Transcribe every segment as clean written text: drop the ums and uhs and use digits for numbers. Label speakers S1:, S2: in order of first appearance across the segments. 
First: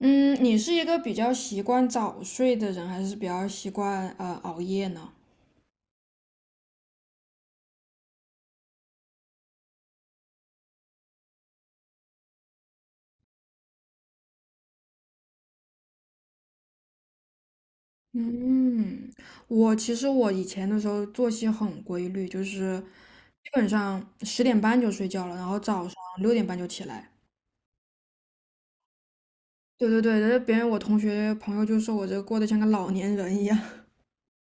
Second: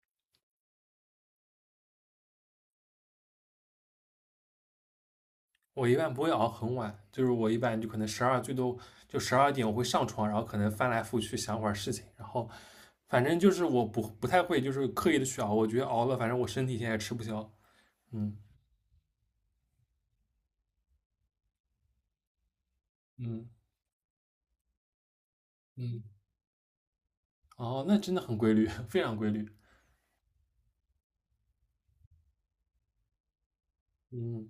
S1: 嗯，你是一个比较习惯早睡的人，还是比较习惯熬夜呢？
S2: 我一般不会熬很晚，就是我一般就可能十二最多就12点我会上床，然后可能翻来覆去想会儿事情，然后反正就是我不太会就是刻意的去熬，我觉得熬了反正我身体现在也吃不消。嗯
S1: 嗯，我其实我以前的时候作息很规律，就是
S2: 嗯
S1: 基本上十点半就睡觉了，然后早上
S2: 嗯。
S1: 六点半就起来。
S2: 哦，那真的很规律，非常规律。
S1: 对对对，别人我同学朋友就说我这过得像个老年人一样，
S2: 嗯，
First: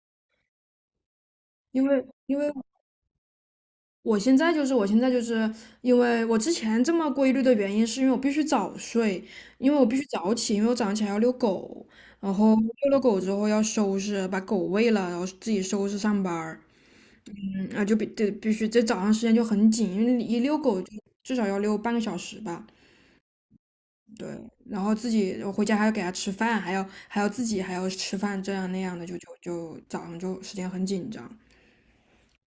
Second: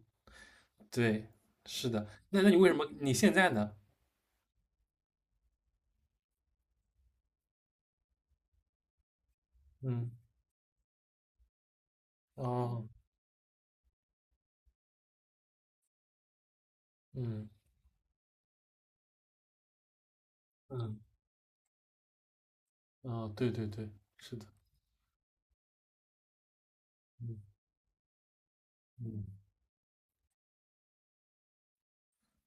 S2: 对，
S1: 因
S2: 是
S1: 为
S2: 的。
S1: 因
S2: 那
S1: 为
S2: 你为什么你现在呢？
S1: 我现在就是因为我之前这么规律的原因，是因为我必须早睡，因为我必须
S2: 嗯。
S1: 早起，因为我早上起来要遛狗，然后
S2: 哦。
S1: 遛了狗之后要收拾，把狗喂了，然后自己收拾上班儿。
S2: 嗯
S1: 嗯啊，就必须这早上时间就很紧，因为你一遛狗就
S2: 嗯。
S1: 至少要遛半个小时吧。
S2: 哦，对对对，是
S1: 对，
S2: 的。
S1: 然后自己我回家还要给它吃饭，还要
S2: 嗯
S1: 自己还要吃饭，这样那样的，就
S2: 嗯，
S1: 就就早上就时间很紧张。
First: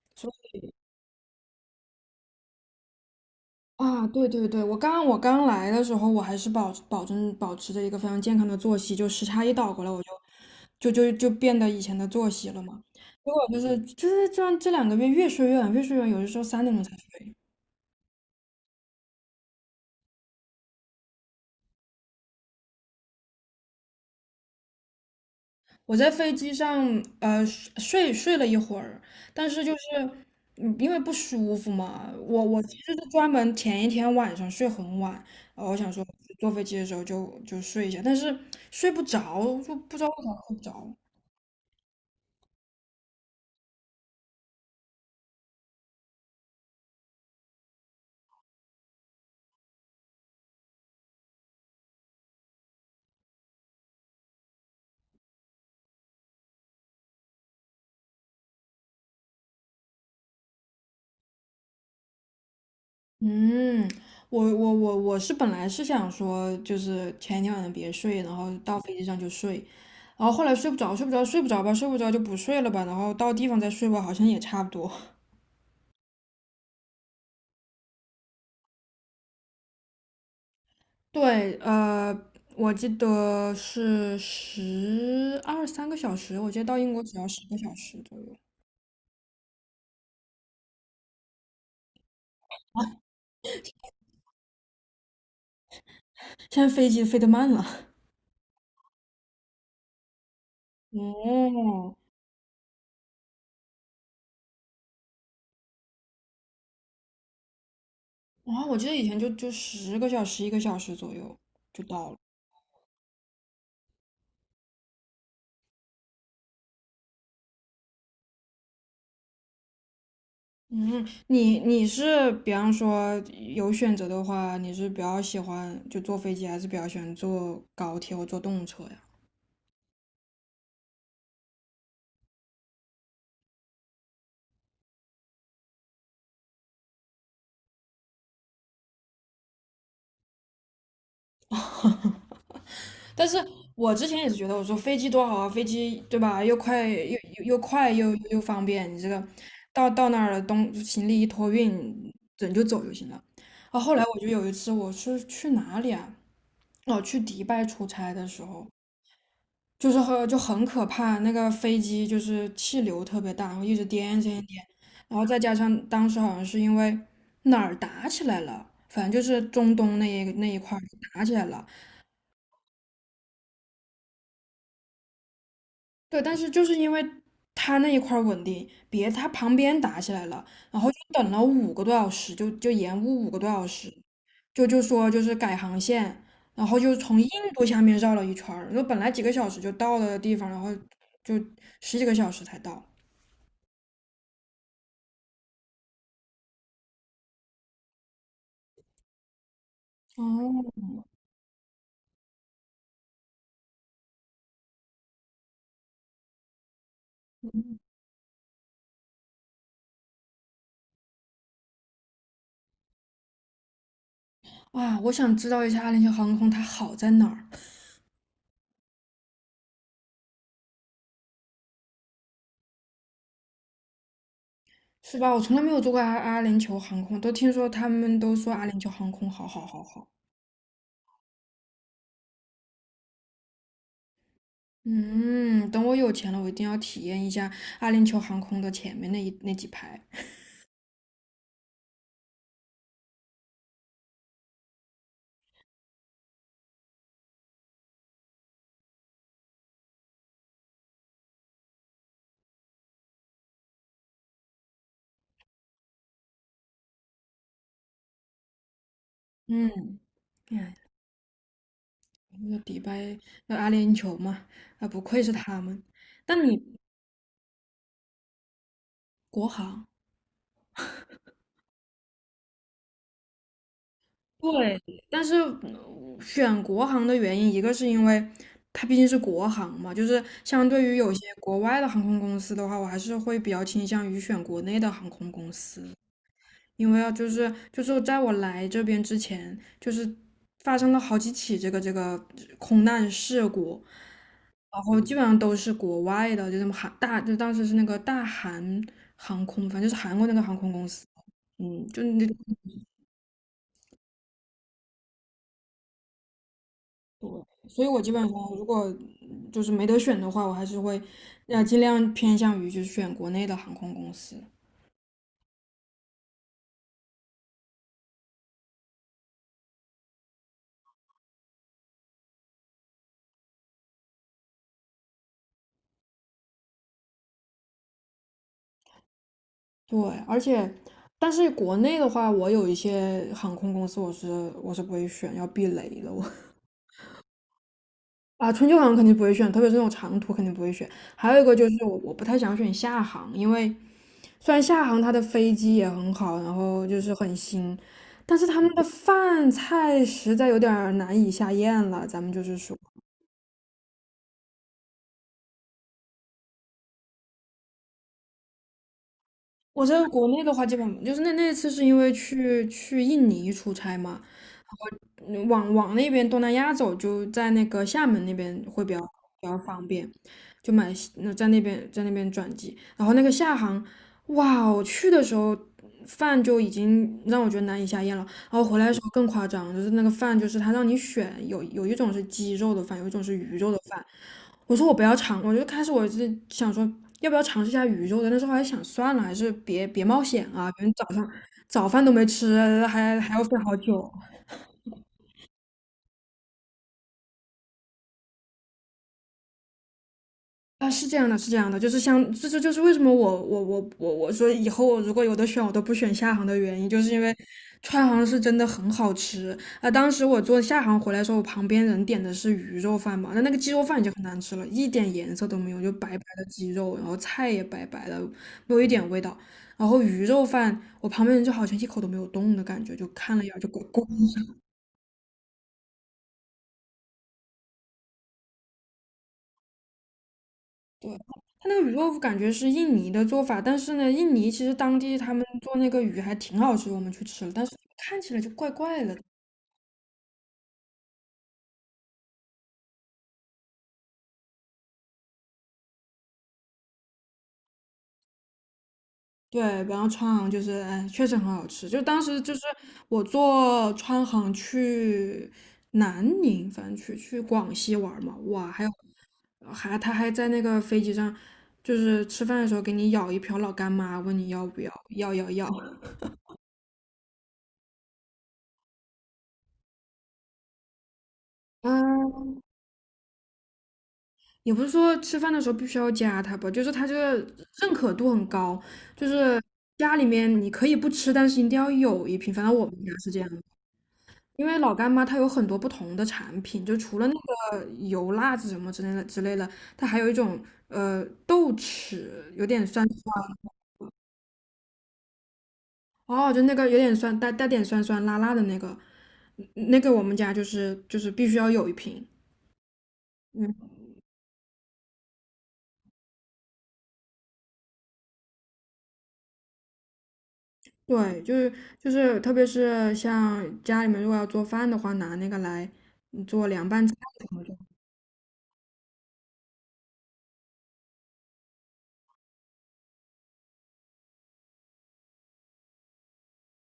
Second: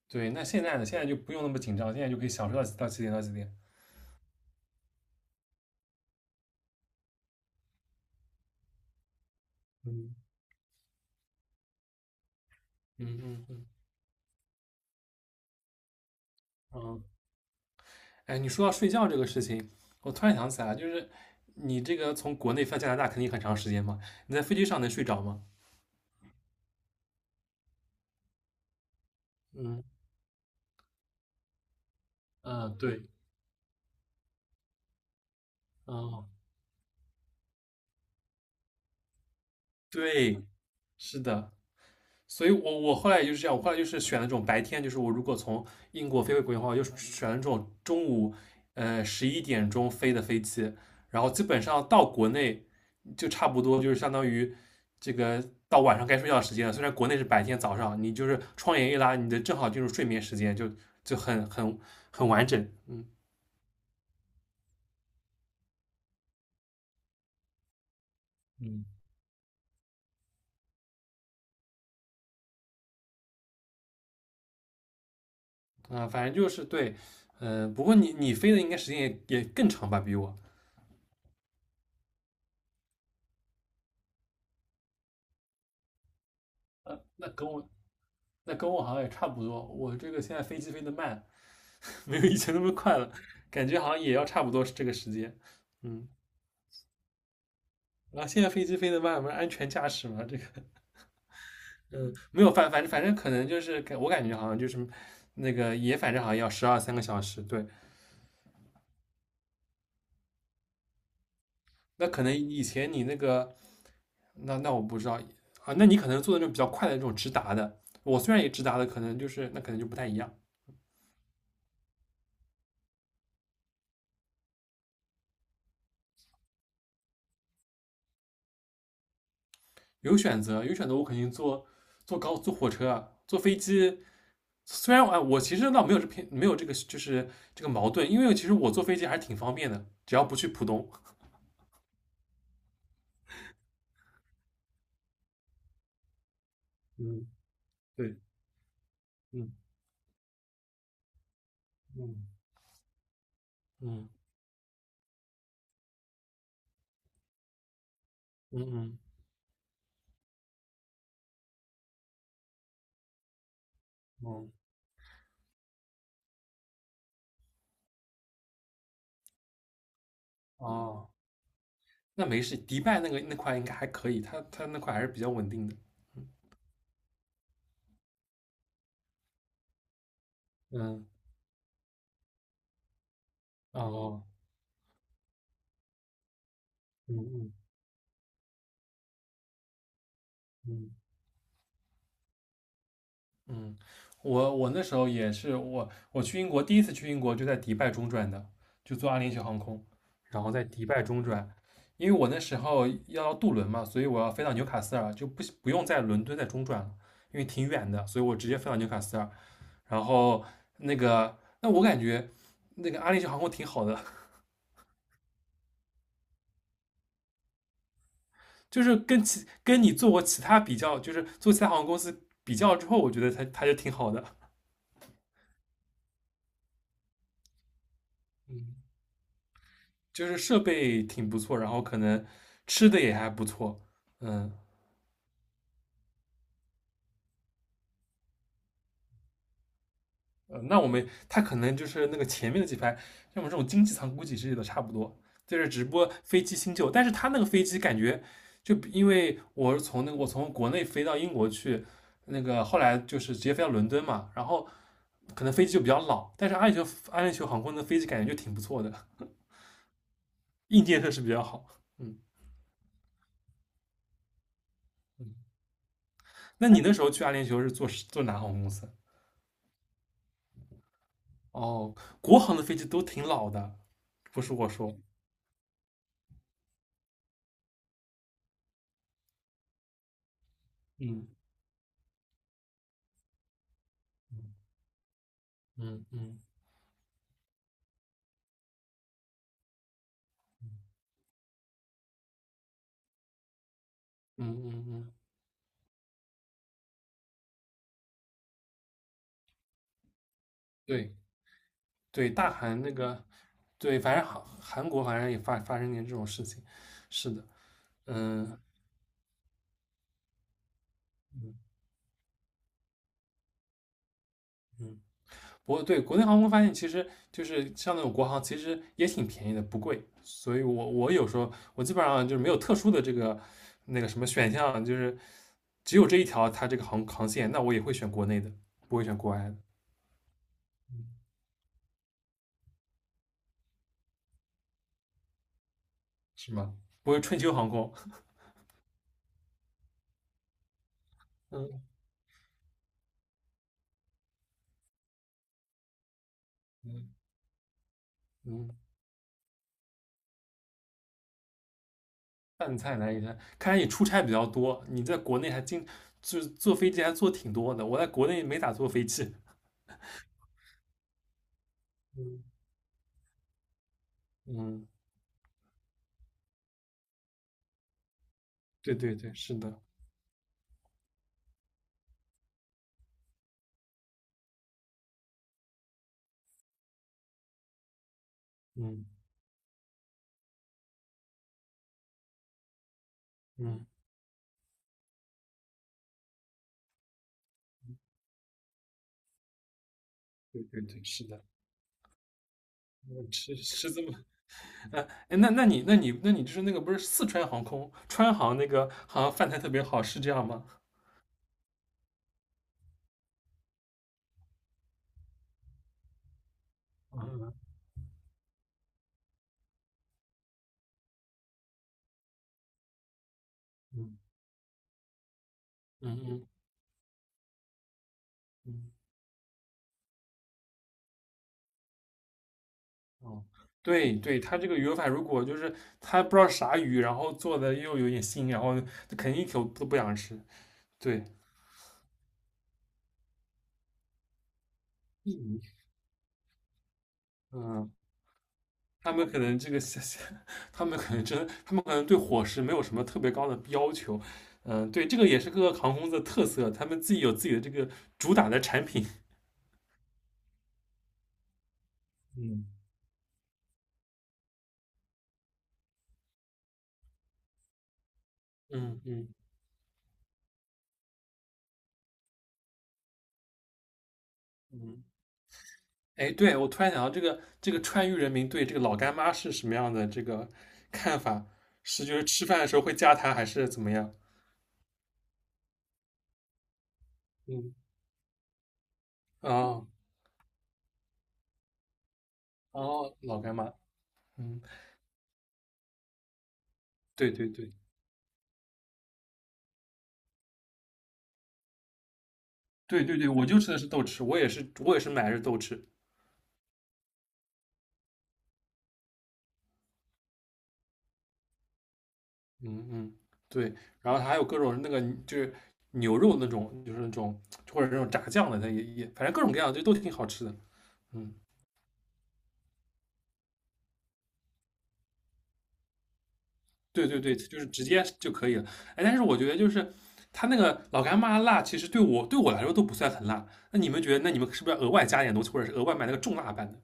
S2: 对，那现在呢？现在就不用那么紧张，现在就可以享受到几点到几点。
S1: 啊，对对对，我刚来的时候，我还是保持着一个非常健康的作息，就时差一倒过来，我
S2: 嗯
S1: 就变得以前的作息了嘛。
S2: 嗯
S1: 结
S2: 嗯
S1: 果就
S2: 嗯。
S1: 是就是这两个月越睡越晚，越睡越晚，有的时候三点钟才
S2: 嗯，
S1: 睡。
S2: 哎，你说到睡觉这个事情，我突然想起来，就是你这个从国内飞到加拿大肯定很长时间嘛，你在飞机上能睡着吗？
S1: 我在飞机上睡了一会儿，但是就是
S2: 嗯
S1: 嗯因为不舒服嘛，我
S2: 嗯，
S1: 其实
S2: 对。
S1: 是专门前一天晚上睡很晚，呃，我想说
S2: 哦，
S1: 坐飞机的时候就睡一下，但是睡不着，就不知道为啥
S2: 对，
S1: 睡不着。
S2: 是的。所以我后来也就是这样，我后来就是选了这种白天，就是我如果从英国飞回国内的话，我就选了这种中午11点钟飞的飞机，然后基本上到国内就差不多就是相当于这个到晚上该睡觉的时间了。虽然国内是白天，早上你就是窗帘一拉，你的正好进入睡眠时间，就很完整。嗯
S1: 嗯，我是本来是想说，就是前一天晚上别睡，然后到飞机上就睡，然后后来睡不着，睡不着，睡不着吧，睡不着就不睡了吧，然后到地方再睡吧，好像也差不多。
S2: 啊，反正就是对。不过你飞的应该时间也更长吧，比我。
S1: 对，呃，我记得是十二三个小时，我记得到英国只要
S2: 那
S1: 十
S2: 跟
S1: 个
S2: 我
S1: 小时左右。
S2: 那跟我好像也差不多。我这个现在飞机飞得慢，没有以前那么快了，感觉好像也要差不多是这个时间。嗯，
S1: 现在飞机飞得慢了。
S2: 然后现在飞机飞得慢，不是安全驾驶嘛？这个
S1: 哦，
S2: 没有反正可能就是我感觉好像就是那个也反正好像要12、13个小时。对。
S1: 然后我记得以前就十个小时、一个小时左右就
S2: 那
S1: 到了。
S2: 可能以前你那个那我不知道啊，那你可能做的那种比较快的那种直达的，我虽然也直达的，可能就是那可能就不太一样。
S1: 嗯，你是比方说有选择的话，你是比较喜欢就坐飞机，还是比较喜欢坐高铁或坐动车呀？
S2: 有选择，有选择，我肯定坐火车啊，坐飞机。虽然我哎我其实倒没有没有这个就是这个矛盾，因为其实我坐飞机还是挺方便的，只要不去浦东。
S1: 但是我之前也是觉得，我说飞机多好啊，飞机对吧？又快
S2: 嗯，
S1: 又
S2: 对。
S1: 又方便，你这个
S2: 嗯
S1: 到那儿了，东行李一托运，
S2: 嗯
S1: 人就走就行了。啊，后来
S2: 嗯
S1: 我就有一次我是去哪里啊？哦，去迪拜出差的时
S2: 嗯
S1: 候，
S2: 嗯
S1: 就是很可怕，那个飞机就是气流特别大，然后一直
S2: 嗯。
S1: 颠，然后再加上当时好像是因为哪儿打起来了，反正就是中东那一块儿
S2: 哦，
S1: 打起来了。
S2: 那没事，迪拜那个那块应该还可以，它那块还是比较稳定的。
S1: 对，但是就是因为它那一块儿稳定，别它旁边打起来了，然后就
S2: 嗯。
S1: 等了五个多小时，就延误五个多小时，
S2: 哦。
S1: 就是改航线，然后就
S2: 嗯
S1: 从印
S2: 嗯
S1: 度下面绕了一圈儿，就本来几个小时就到了的地方，然后
S2: 嗯
S1: 就十几个小时才到。
S2: 嗯，我那时候也是我去英国第一次去英国就在迪拜中转的，就坐阿联酋航空，然后在
S1: 哦，
S2: 迪拜中转，因为我那时候要渡轮嘛，所以我要飞到纽卡斯尔，就不用在伦敦再中转了，因为挺远的，所以我直接飞到纽卡斯尔。然后那个，那我感觉那个阿联酋航空挺好的。
S1: 哇，我想知道一下阿联酋航空它好在哪儿。
S2: 就是跟你做过其他比较，就是做其他航空公司比较之后，我觉得它就挺好的。
S1: 是吧？我从来没有坐过阿联酋航空，都听说他们都说阿联酋航空好好好好。
S2: 就是设备挺不错，然后可能吃的也还不错。嗯。
S1: 嗯，等我有钱了，我一定要体验一下阿联酋航空的前面那几排。
S2: 呃，那我们他可能就是那个前面的几排，像我们这种经济舱估计是的差不多，就是直播飞机新旧，但是他那个飞机感觉就因为我是从那个我从国内飞到英国去，那个后来就是直接飞到伦敦嘛，然后可能飞机就比较老，但是阿联酋航空的飞机感觉就挺不错的，
S1: 嗯，哎，
S2: 硬件设施比较好。嗯
S1: 那个迪拜，那阿联酋嘛，啊，不愧是
S2: 嗯。
S1: 他们。那你
S2: 那你那时候去阿联酋是坐哪航空公司？
S1: 国航。
S2: 哦，国航的飞机都挺老的，不是我
S1: 对，
S2: 说。
S1: 但是嗯选国航的原因，一个是因为它毕竟是国航嘛，就是相对于有些
S2: 嗯
S1: 国外的航空公司的话，我还是会比较倾向于选国内的航空公司，
S2: 嗯嗯
S1: 因为啊，就是在我来这边之前，就是发生了好几起这个空难事故，
S2: 嗯
S1: 然
S2: 嗯
S1: 后
S2: 嗯。
S1: 基本上都是国外的，就什么韩大，就当时是那个大韩航空，反正就是韩国那个航空公司，
S2: 对
S1: 嗯，就那。
S2: 对，大韩那个，对，反正韩国好像也发生点这种事情，是的。
S1: 所以我基本上
S2: 嗯
S1: 如果就是没得选的话，我还是会要尽量偏向于就是选国内的航空公司。
S2: 嗯，不过对国内航空发现，其实就是像那种国航，其实也挺便宜的，不贵。所以我有时候我基本上就是没有特殊的这个那个什么选项，就是只有这一条它这个航线，那我也会选国内的，不会选国外的。
S1: 对，而且
S2: 嗯，
S1: 但是国内的话，我有一些航空公司我是不会选，要避雷的我。
S2: 是吗？不会春秋航空。
S1: 啊，春秋航肯定不会选，特别是那种长途肯定不会选。还有一个就
S2: 嗯
S1: 是我不太想选厦航，因为虽然厦航它的飞机也很好，然后就
S2: 嗯
S1: 是很新，但是他
S2: 嗯。
S1: 们的饭菜实在有点儿难以下咽了。咱们就是说。
S2: 饭菜难一下，看来你出差比较多，你在国内还就是坐飞机还坐挺多的，我在国内没咋坐飞机。
S1: 我在国内的话，基本就是那那次是因为
S2: 嗯
S1: 去印尼出差嘛，
S2: 嗯，
S1: 然后往那边东南亚走，就在那个厦门那边会比
S2: 对
S1: 较
S2: 对对，
S1: 比
S2: 是
S1: 较
S2: 的。
S1: 方便，就买那在那边转机，然后那个厦航，哇哦，我去的时候饭就已经让我觉得难以下咽了，然后回来的时
S2: 嗯
S1: 候更夸张，就是那个饭就是他让你选，有一种是鸡肉的饭，有一种是鱼肉的
S2: 嗯，
S1: 饭。我说我不要尝，我就开始我是想说要不要尝试一下鱼肉的，但是后来想算了，还是别冒险
S2: 对
S1: 啊，
S2: 对
S1: 反正
S2: 对，
S1: 早
S2: 是
S1: 上
S2: 的。
S1: 早饭都没吃，
S2: 嗯
S1: 还要
S2: 吃
S1: 睡好
S2: 是这
S1: 久。
S2: 么 呃，哎，那就是那个不是四川航空川航那个好像饭菜特别好，是这样吗？
S1: 啊，是这样的，是这样的，就是像这就是为什么我我说以后我如果有的选我都不选厦航的原因，就是因为
S2: 嗯
S1: 川航是真的很好吃啊。当时我坐厦航回来的时候，我旁边人点的是鱼肉饭嘛，那个鸡肉饭已经很
S2: 嗯
S1: 难吃了，一点颜色都没有，就白白
S2: 嗯
S1: 的
S2: 嗯
S1: 鸡肉，然后菜也白白的，没有一
S2: 嗯。
S1: 点味道。然后鱼肉饭，我旁边人就好像一口都没有动的感觉，就看了
S2: 哦，
S1: 一眼就滚滚。
S2: 对对，它这个鱼法饭如果就是它不知道啥鱼，然后做的又有点腥，然后就肯定一口都不想吃。对。
S1: 它那个鱼豆腐感觉是印尼的做法，但是呢，印尼其实当地他
S2: 印
S1: 们
S2: 尼
S1: 做那个鱼还挺好吃，我们去吃了，但是
S2: 嗯，
S1: 看起来就怪怪
S2: 他
S1: 的。
S2: 们可能这个 他们可能真，他们可能对伙食没有什么特别高的要求。嗯，对，这个也是各个航空公司的特色，他们自己有自己的这个主打的产品。
S1: 对，然后川航就是，哎，确实很好吃。就当时就是
S2: 嗯
S1: 我坐川航去南宁，反正去广西玩儿嘛，哇，还有
S2: 嗯嗯
S1: 还他还在那个飞机上，就是吃饭的时候给你舀一瓢老干妈，问你要不要，
S2: 嗯。
S1: 要要要。
S2: 哎，对，我突然想到这个这个川渝人民对这个老干妈是什么样的这个看法？是就是
S1: 啊，
S2: 吃饭的时候会加它，还是怎么样？
S1: 也不是说吃饭的时候必须要加它吧，就是它这个
S2: 嗯。
S1: 认可度很高，就是
S2: 啊，
S1: 家里面你可以不吃，但是一定要有一瓶。反正我们家
S2: 哦，
S1: 是
S2: 老
S1: 这样
S2: 干
S1: 的。
S2: 妈。嗯，
S1: 因为老干妈它有很多不同的产品，就除了
S2: 对
S1: 那
S2: 对对
S1: 个油辣子什么之类的，它还有一种豆豉，有点
S2: 对
S1: 酸
S2: 对对，我
S1: 酸。
S2: 就吃的是豆豉，我也是买的是豆豉。
S1: 哦，就那个有点酸，带点酸酸辣辣的那个，嗯那个我们家就是必须要有一瓶。
S2: 嗯嗯，对，然后它还有各种那个就是牛肉那种，就是那种或者那种炸酱的，它也反正各种各样就都挺好吃的。嗯，
S1: 对，就是，特别是像家里面如果要做饭的话，拿那个来嗯做凉拌
S2: 对
S1: 菜
S2: 对对，
S1: 什
S2: 就
S1: 么
S2: 是
S1: 的。
S2: 直接就可以了。哎，但是我觉得就是它那个老干妈辣，其实对我来说都不算很辣，那你们觉得那你们是不是要额外加点东西，或者是额外买那个重辣版的？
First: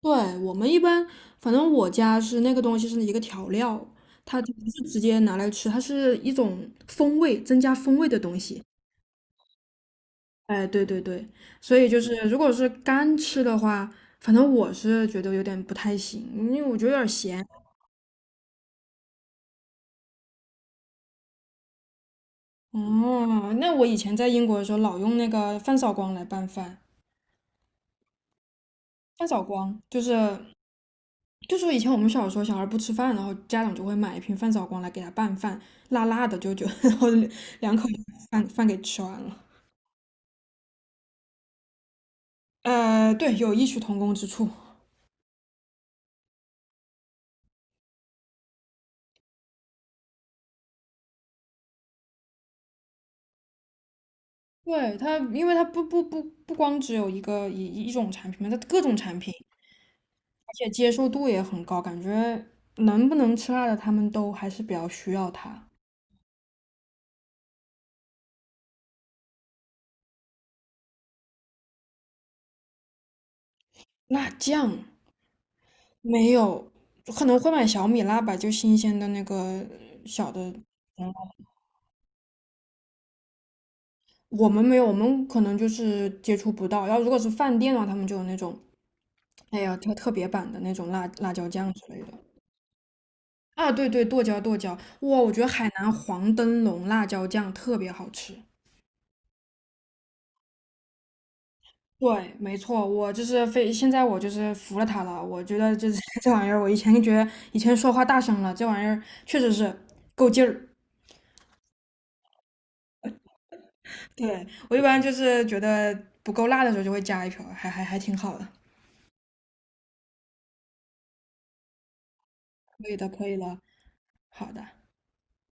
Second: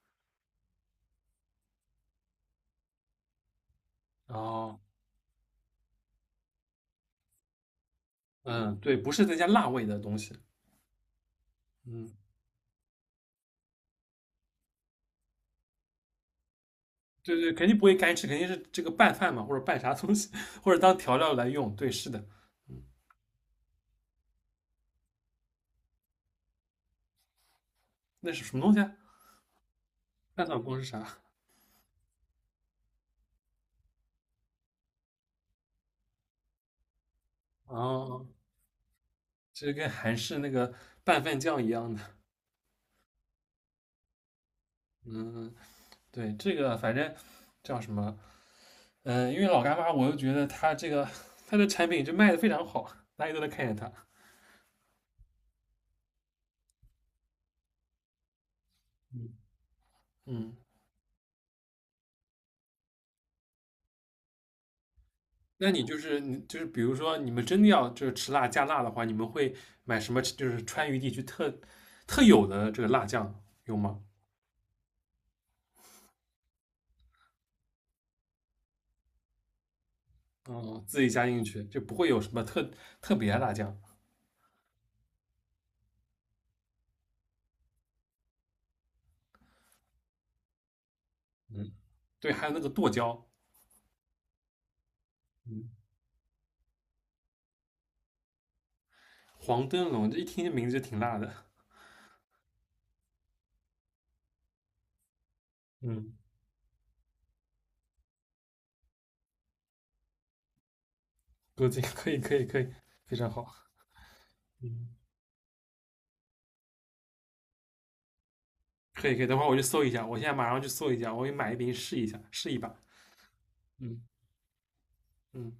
S1: 对，我们一般，反正我家是那个东西是一个调料，它就不
S2: 哦。
S1: 是直接拿来吃，它是一种风味，增加风味的东西。
S2: 嗯，对，不是再加辣味的东西。
S1: 哎，对对对，所以就是
S2: 嗯。
S1: 如果是干吃的话，反正我是觉得有点不太行，因为我觉得有点
S2: 对
S1: 咸。
S2: 对，肯定不会干吃，肯定是这个拌饭嘛，或者拌啥东西，或者当调料来用。对，是的。嗯，
S1: 哦，那我以前在英国的时候老用那个饭扫光来拌饭。
S2: 那是什么东西啊？
S1: 饭扫光就是
S2: 拌饭锅是啥？
S1: 就说以前我们小时候小孩不吃饭，然后家长就会买一瓶饭扫光来给他拌饭，辣辣的，就 然后两口
S2: 哦，
S1: 饭给吃完了。
S2: 这跟韩式那个拌饭酱一样的。
S1: 呃，对，有异曲同工之处。
S2: 嗯，对，这个反正叫什么？嗯，因为老干妈，我就觉得它这个它的产品就卖的非常好，大家都在看见它。
S1: 对它，因为它不光只有一种产品嘛，它各种产
S2: 嗯
S1: 品，而
S2: 嗯，
S1: 且接受度也很高，感觉能不能吃辣的他们都还是比较需要它。
S2: 那你就是你就是，比如说你们真的要就是吃辣加辣的话，你们会买什么？就是川渝地区特有的这个辣酱有吗？
S1: 辣酱没有，可能会买小米辣吧，就新鲜的那个小的。
S2: 嗯，自己
S1: 嗯
S2: 加进去就不会有什么特别的辣酱。
S1: 我们没有，我们可能就是接触不到。然后如果是饭店的话，他们就有那种，哎呀，特别版的那种辣椒酱
S2: 嗯，
S1: 之类的。
S2: 对，还有那个剁椒。
S1: 啊，对对，剁椒，哇，我觉得海
S2: 嗯，
S1: 南黄灯笼辣椒酱特别好吃。
S2: 黄灯笼，这一听这名字就挺辣的。
S1: 对，没错，我就是非现在我就是服了它了。我觉得就是
S2: 嗯，
S1: 这玩意儿，我以前觉得以前说话大声了，这玩意儿确实是够劲儿。
S2: 够劲，可以，可以，可以，非常好。
S1: 对，我一
S2: 嗯，
S1: 般就是觉得不够辣的时候就会加一瓢，还挺好的。
S2: 可以，可以，等会儿我去搜一下，我现在马上去搜一下，我去买一瓶试一下，试一把。
S1: 可以的，可以的，
S2: 嗯
S1: 好的。
S2: 嗯，